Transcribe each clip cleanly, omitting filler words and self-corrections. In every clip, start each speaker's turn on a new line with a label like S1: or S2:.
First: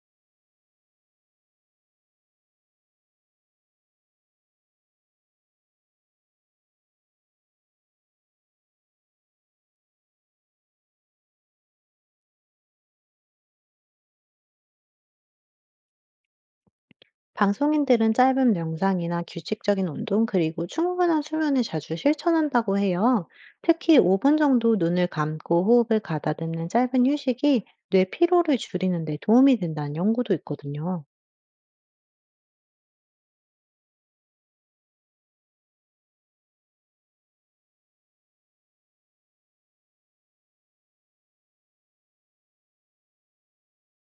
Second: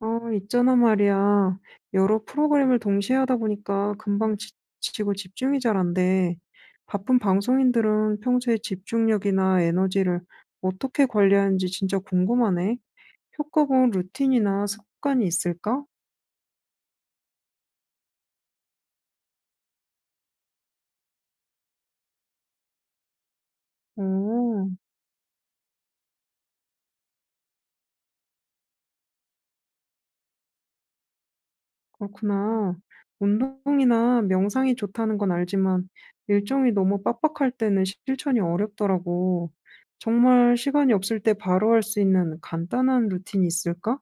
S1: 아, 있잖아 말이야. 여러 프로그램을 동시에 하다 보니까 금방 지치고 집중이 잘 안 돼. 바쁜 방송인들은 평소에 집중력이나 에너지를 어떻게 관리하는지 진짜 궁금하네. 효과본 루틴이나 습관이 있을까?
S2: 방송인들은 짧은 명상이나 규칙적인 운동, 그리고 충분한 수면을 자주 실천한다고 해요. 특히 5분
S1: 오,
S2: 정도 눈을 감고 호흡을 가다듬는 짧은 휴식이 뇌 피로를 줄이는 데 도움이 된다는 연구도 있거든요.
S1: 그렇구나. 운동이나 명상이 좋다는 건 알지만 일정이 너무 빡빡할 때는 실천이 어렵더라고. 정말 시간이 없을 때 바로 할 수 있는 간단한 루틴이 있을까?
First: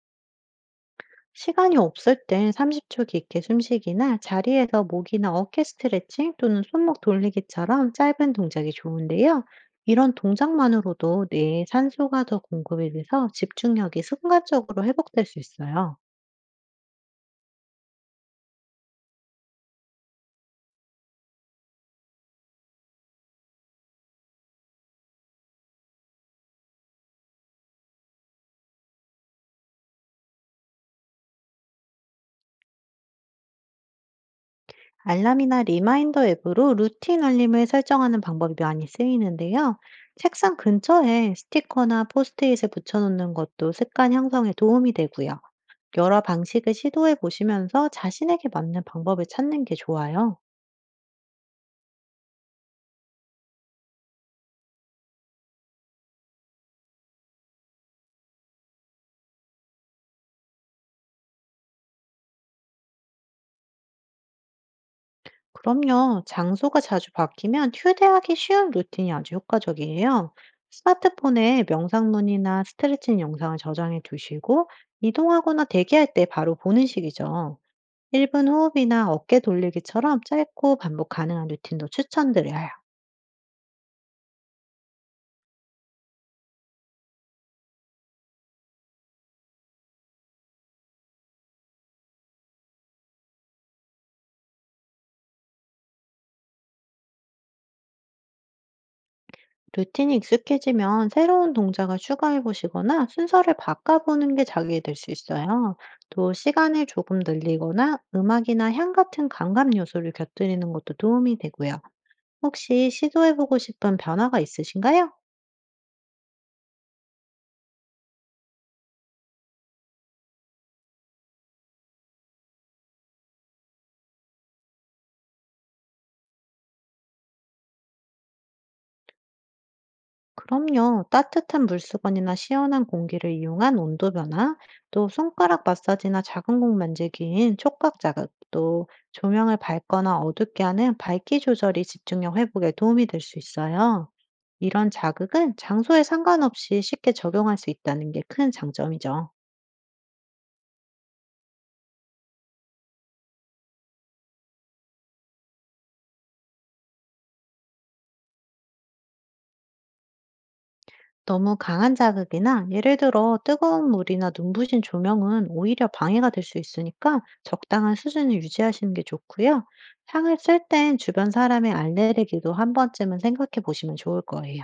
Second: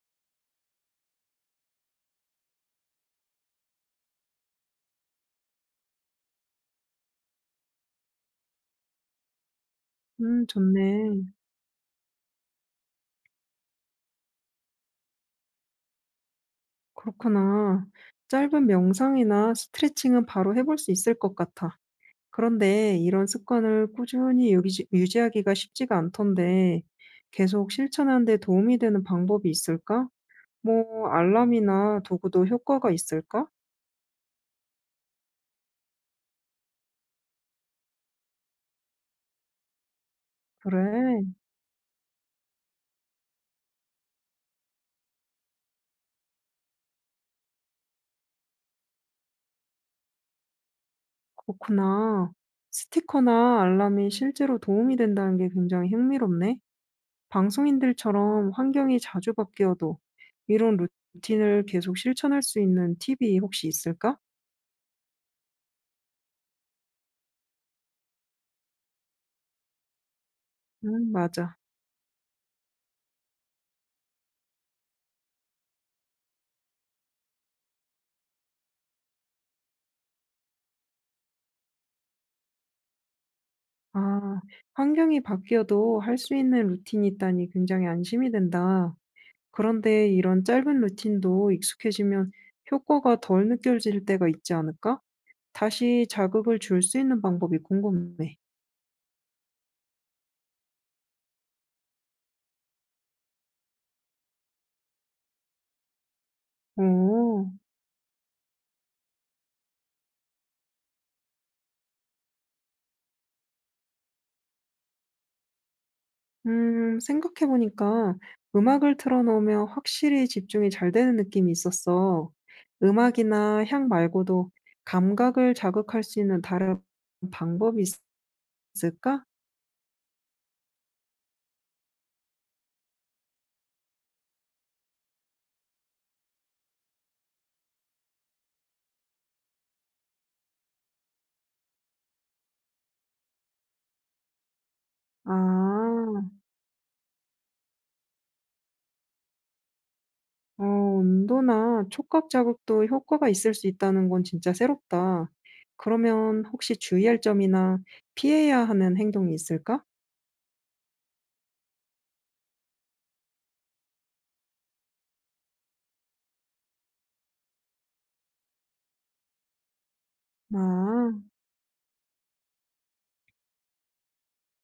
S2: 시간이 없을 땐 30초 깊게 숨쉬기나 자리에서 목이나 어깨 스트레칭 또는 손목 돌리기처럼 짧은 동작이 좋은데요. 이런
S1: 좋네.
S2: 동작만으로도 뇌에 산소가 더 공급이 돼서 집중력이 순간적으로 회복될 수 있어요.
S1: 그렇구나. 짧은 명상이나 스트레칭은 바로 해볼 수 있을 것 같아. 그런데 이런 습관을 꾸준히 유지하기가 쉽지가 않던데 계속 실천하는 데 도움이 되는 방법이 있을까? 뭐 알람이나 도구도 효과가 있을까?
S2: 알람이나 리마인더 앱으로 루틴 알림을 설정하는 방법이 많이 쓰이는데요. 책상
S1: 그래.
S2: 근처에 스티커나 포스트잇을 붙여놓는 것도 습관 형성에 도움이 되고요. 여러 방식을 시도해 보시면서 자신에게 맞는 방법을 찾는 게 좋아요.
S1: 그렇구나. 스티커나 알람이 실제로 도움이 된다는 게 굉장히 흥미롭네. 방송인들처럼 환경이 자주 바뀌어도 이런 루틴을 계속 실천할 수 있는 팁이 혹시 있을까?
S2: 그럼요, 장소가 자주 바뀌면 휴대하기 쉬운 루틴이 아주 효과적이에요.
S1: 맞아.
S2: 스마트폰에 명상문이나 스트레칭 영상을 저장해 두시고, 이동하거나 대기할 때 바로 보는 식이죠. 1분 호흡이나 어깨 돌리기처럼 짧고 반복 가능한 루틴도 추천드려요.
S1: 아, 환경이 바뀌어도 할 수 있는 루틴이 있다니 굉장히 안심이 된다. 그런데 이런 짧은 루틴도 익숙해지면 효과가 덜 느껴질 때가 있지 않을까? 다시 자극을 줄 수 있는 방법이 궁금해.
S2: 루틴이 익숙해지면 새로운 동작을 추가해 보시거나 순서를 바꿔보는 게 자극이 될 수 있어요. 또 시간을 조금
S1: 오.
S2: 늘리거나 음악이나 향 같은 감각 요소를 곁들이는 것도 도움이 되고요. 혹시 시도해 보고 싶은 변화가 있으신가요?
S1: 생각해 보니까 음악을 틀어 놓으면 확실히 집중이 잘 되는 느낌이 있었어. 음악이나 향 말고도 감각을 자극할 수 있는 다른 방법이 있- 있을까?
S2: 그럼요. 따뜻한 물수건이나 시원한 공기를 이용한 온도 변화, 또 손가락 마사지나 작은 곳 만지기인 촉각 자극, 또 조명을 밝거나 어둡게 하는 밝기 조절이 집중력 회복에 도움이 될 수 있어요. 이런 자극은
S1: 아,
S2: 장소에 상관없이 쉽게 적용할 수 있다는 게 큰 장점이죠.
S1: 어, 온도나 촉각 자극도 효과가 있을 수 있다는 건 진짜 새롭다. 그러면 혹시 주의할 점이나 피해야 하는 행동이 있을까?
S2: 너무 강한 자극이나 예를 들어 뜨거운 물이나 눈부신 조명은 오히려 방해가 될 수 있으니까 적당한 수준을 유지하시는 게 좋고요. 향을 쓸 땐
S1: 아.
S2: 주변 사람의 알레르기도 한 번쯤은 생각해 보시면 좋을 거예요.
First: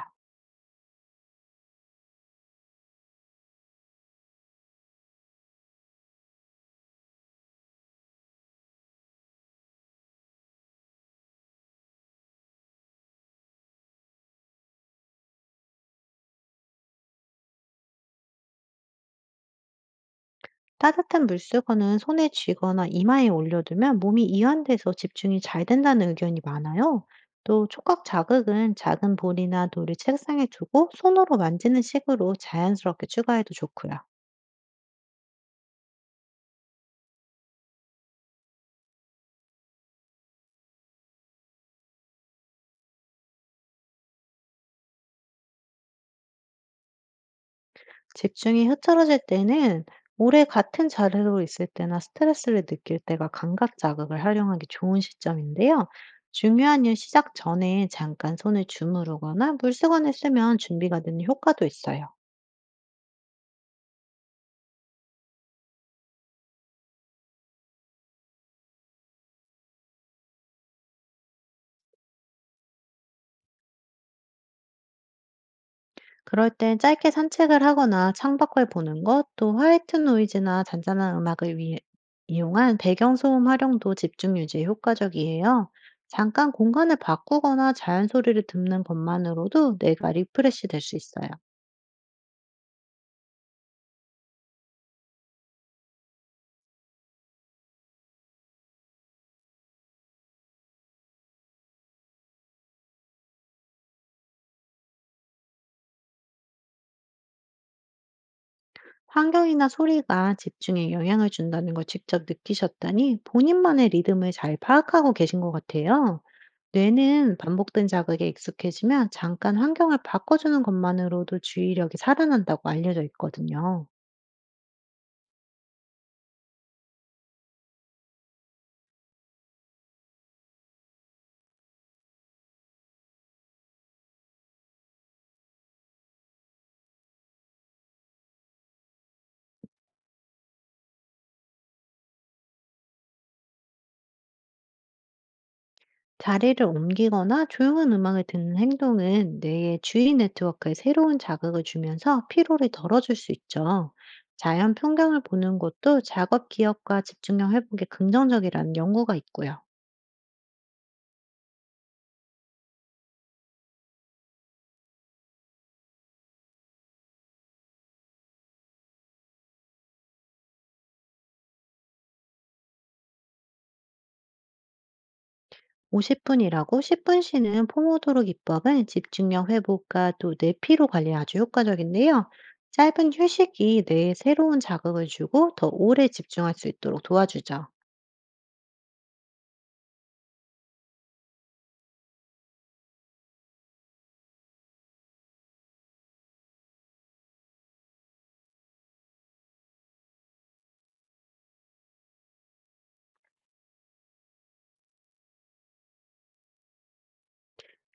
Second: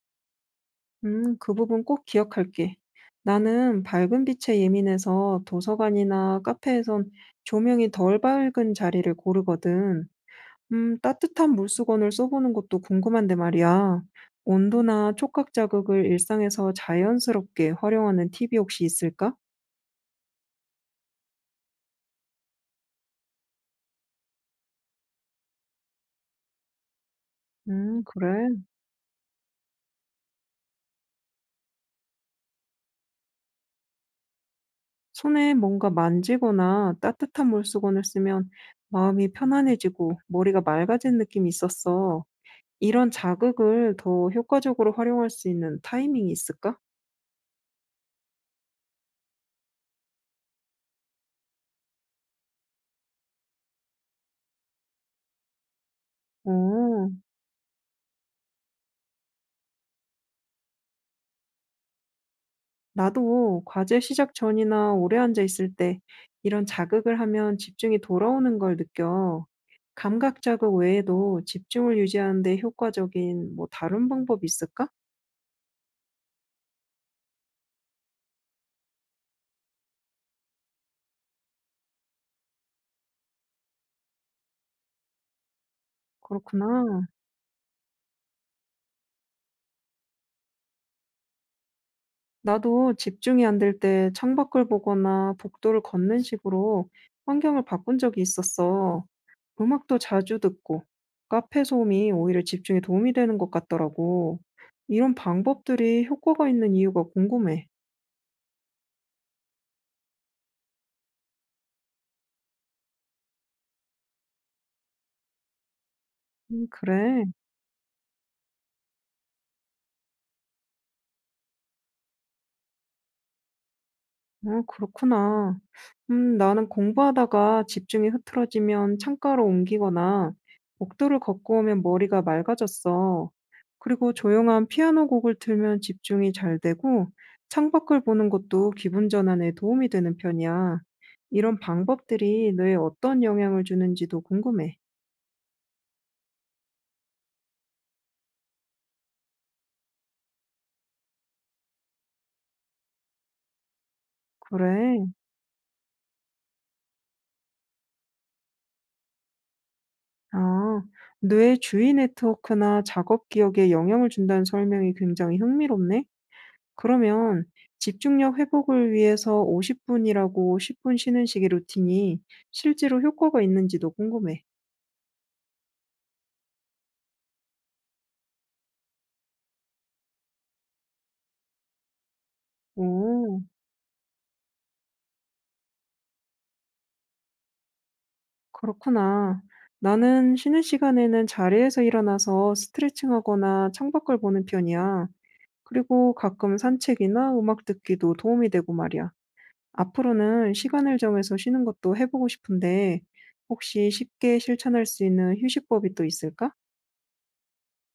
S1: 그 부분 꼭 기억할게. 나는 밝은 빛에 예민해서 도서관이나 카페에선 조명이 덜 밝은 자리를 고르거든. 따뜻한 물수건을 써보는 것도 궁금한데 말이야. 온도나 촉각 자극을 일상에서 자연스럽게 활용하는 팁이 혹시 있을까?
S2: 따뜻한 물수건은 손에 쥐거나 이마에 올려두면 몸이 이완돼서 집중이 잘 된다는 의견이 많아요. 또 촉각
S1: 그래.
S2: 자극은 작은 볼이나 돌을 책상에 두고 손으로 만지는 식으로 자연스럽게 추가해도 좋고요.
S1: 손에 뭔가 만지거나 따뜻한 물수건을 쓰면 마음이 편안해지고 머리가 맑아진 느낌이 있었어. 이런 자극을 더 효과적으로 활용할 수 있는 타이밍이 있을까?
S2: 집중이 흐트러질 때는 오래 같은 자리로 있을 때나 스트레스를 느낄 때가 감각 자극을 활용하기 좋은 시점인데요. 중요한 일
S1: 어,
S2: 시작 전에 잠깐 손을 주무르거나 물수건을 쓰면 준비가 되는 효과도 있어요.
S1: 나도 과제 시작 전이나 오래 앉아 있을 때 이런 자극을 하면 집중이 돌아오는 걸 느껴. 감각 자극 외에도 집중을 유지하는 데 효과적인 뭐 다른 방법이 있을까?
S2: 그럴 땐 짧게 산책을 하거나 창밖을 보는 것, 또 화이트 노이즈나 잔잔한 음악을 이용한 배경소음 활용도 집중 유지에 효과적이에요. 잠깐 공간을
S1: 그렇구나.
S2: 바꾸거나 자연 소리를 듣는 것만으로도 뇌가 리프레시 될 수 있어요.
S1: 나도 집중이 안 될 때 창밖을 보거나 복도를 걷는 식으로 환경을 바꾼 적이 있었어. 음악도 자주 듣고 카페 소음이 오히려 집중에 도움이 되는 것 같더라고. 이런 방법들이 효과가 있는 이유가 궁금해.
S2: 환경이나 소리가 집중에 영향을 준다는 걸 직접 느끼셨다니 본인만의 리듬을 잘 파악하고 계신 것 같아요.
S1: 그래,
S2: 뇌는 반복된 자극에 익숙해지면 잠깐 환경을 바꿔주는 것만으로도 주의력이 살아난다고 알려져 있거든요.
S1: 어, 그렇구나. 나는 공부하다가 집중이 흐트러지면 창가로 옮기거나 복도를 걷고 오면 머리가 맑아졌어. 그리고 조용한 피아노 곡을 틀면 집중이 잘 되고 창밖을 보는 것도 기분 전환에 도움이 되는 편이야. 이런 방법들이 뇌에 어떤 영향을 주는지도 궁금해.
S2: 자리를 옮기거나 조용한 음악을 듣는 행동은 뇌의 주위 네트워크에 새로운 자극을 주면서 피로를 덜어줄 수 있죠. 자연
S1: 그래.
S2: 풍경을 보는 것도 작업 기억과 집중력 회복에 긍정적이라는 연구가 있고요.
S1: 아, 뇌 주위 네트워크나 작업 기억에 영향을 준다는 설명이 굉장히 흥미롭네. 그러면 집중력 회복을 위해서 50분이라고 10분 쉬는 식의 루틴이 실제로 효과가 있는지도 궁금해.
S2: 50 분이라고 10분 쉬는 포모도로 기법은 집중력 회복과 또 뇌피로 관리에 아주 효과적인데요. 짧은
S1: 오,
S2: 휴식이 뇌에 새로운 자극을 주고 더 오래 집중할 수 있도록 도와주죠.
S1: 그렇구나. 나는 쉬는 시간에는 자리에서 일어나서 스트레칭하거나 창밖을 보는 편이야. 그리고 가끔 산책이나 음악 듣기도 도움이 되고 말이야. 앞으로는 시간을 정해서 쉬는 것도 해보고 싶은데, 혹시 쉽게 실천할 수 있는 휴식법이 또 있을까?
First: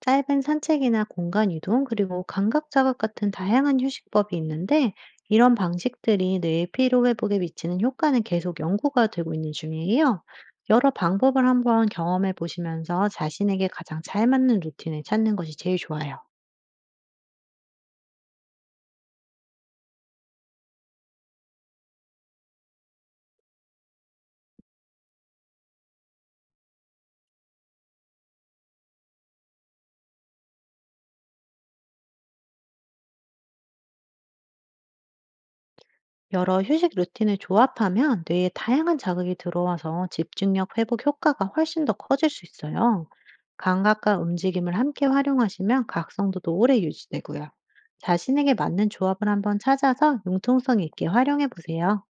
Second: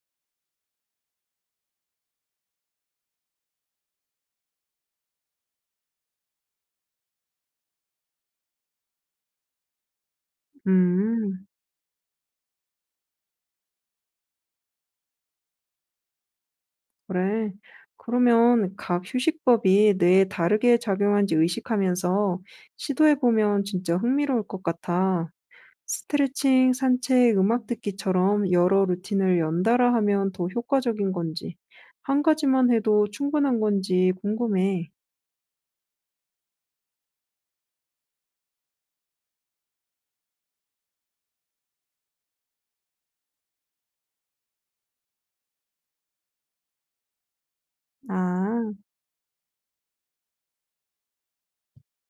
S2: 짧은 산책이나 공간 이동, 그리고 감각 자극 같은 다양한 휴식법이 있는데 이런 방식들이 뇌의 피로 회복에 미치는 효과는 계속 연구가 되고 있는 중이에요. 여러
S1: 음,
S2: 방법을 한번 경험해 보시면서 자신에게 가장 잘 맞는 루틴을 찾는 것이 제일 좋아요.
S1: 그래. 그러면 각 휴식법이 뇌에 다르게 작용한지 의식하면서 시도해보면 진짜 흥미로울 것 같아. 스트레칭, 산책, 음악 듣기처럼 여러 루틴을 연달아 하면 더 효과적인 건지, 한 가지만 해도 충분한 건지 궁금해.
S2: 여러 휴식 루틴을 조합하면 뇌에 다양한 자극이 들어와서 집중력 회복 효과가 훨씬 더 커질 수 있어요. 감각과 움직임을 함께 활용하시면 각성도도 오래 유지되고요. 자신에게
S1: 아.
S2: 맞는 조합을 한번 찾아서 융통성 있게 활용해 보세요.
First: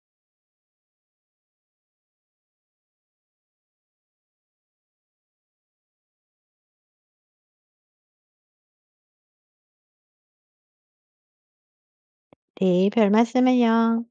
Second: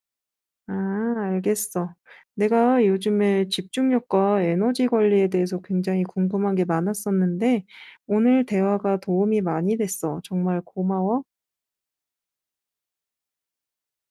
S1: 아 알겠어. 내가 요즘에 집중력과 에너지 관리에 대해서 굉장히 궁금한 게 많았었는데 오늘 대화가 도움이 많이 됐어. 정말 고마워.
S2: 네, 별 말씀을요.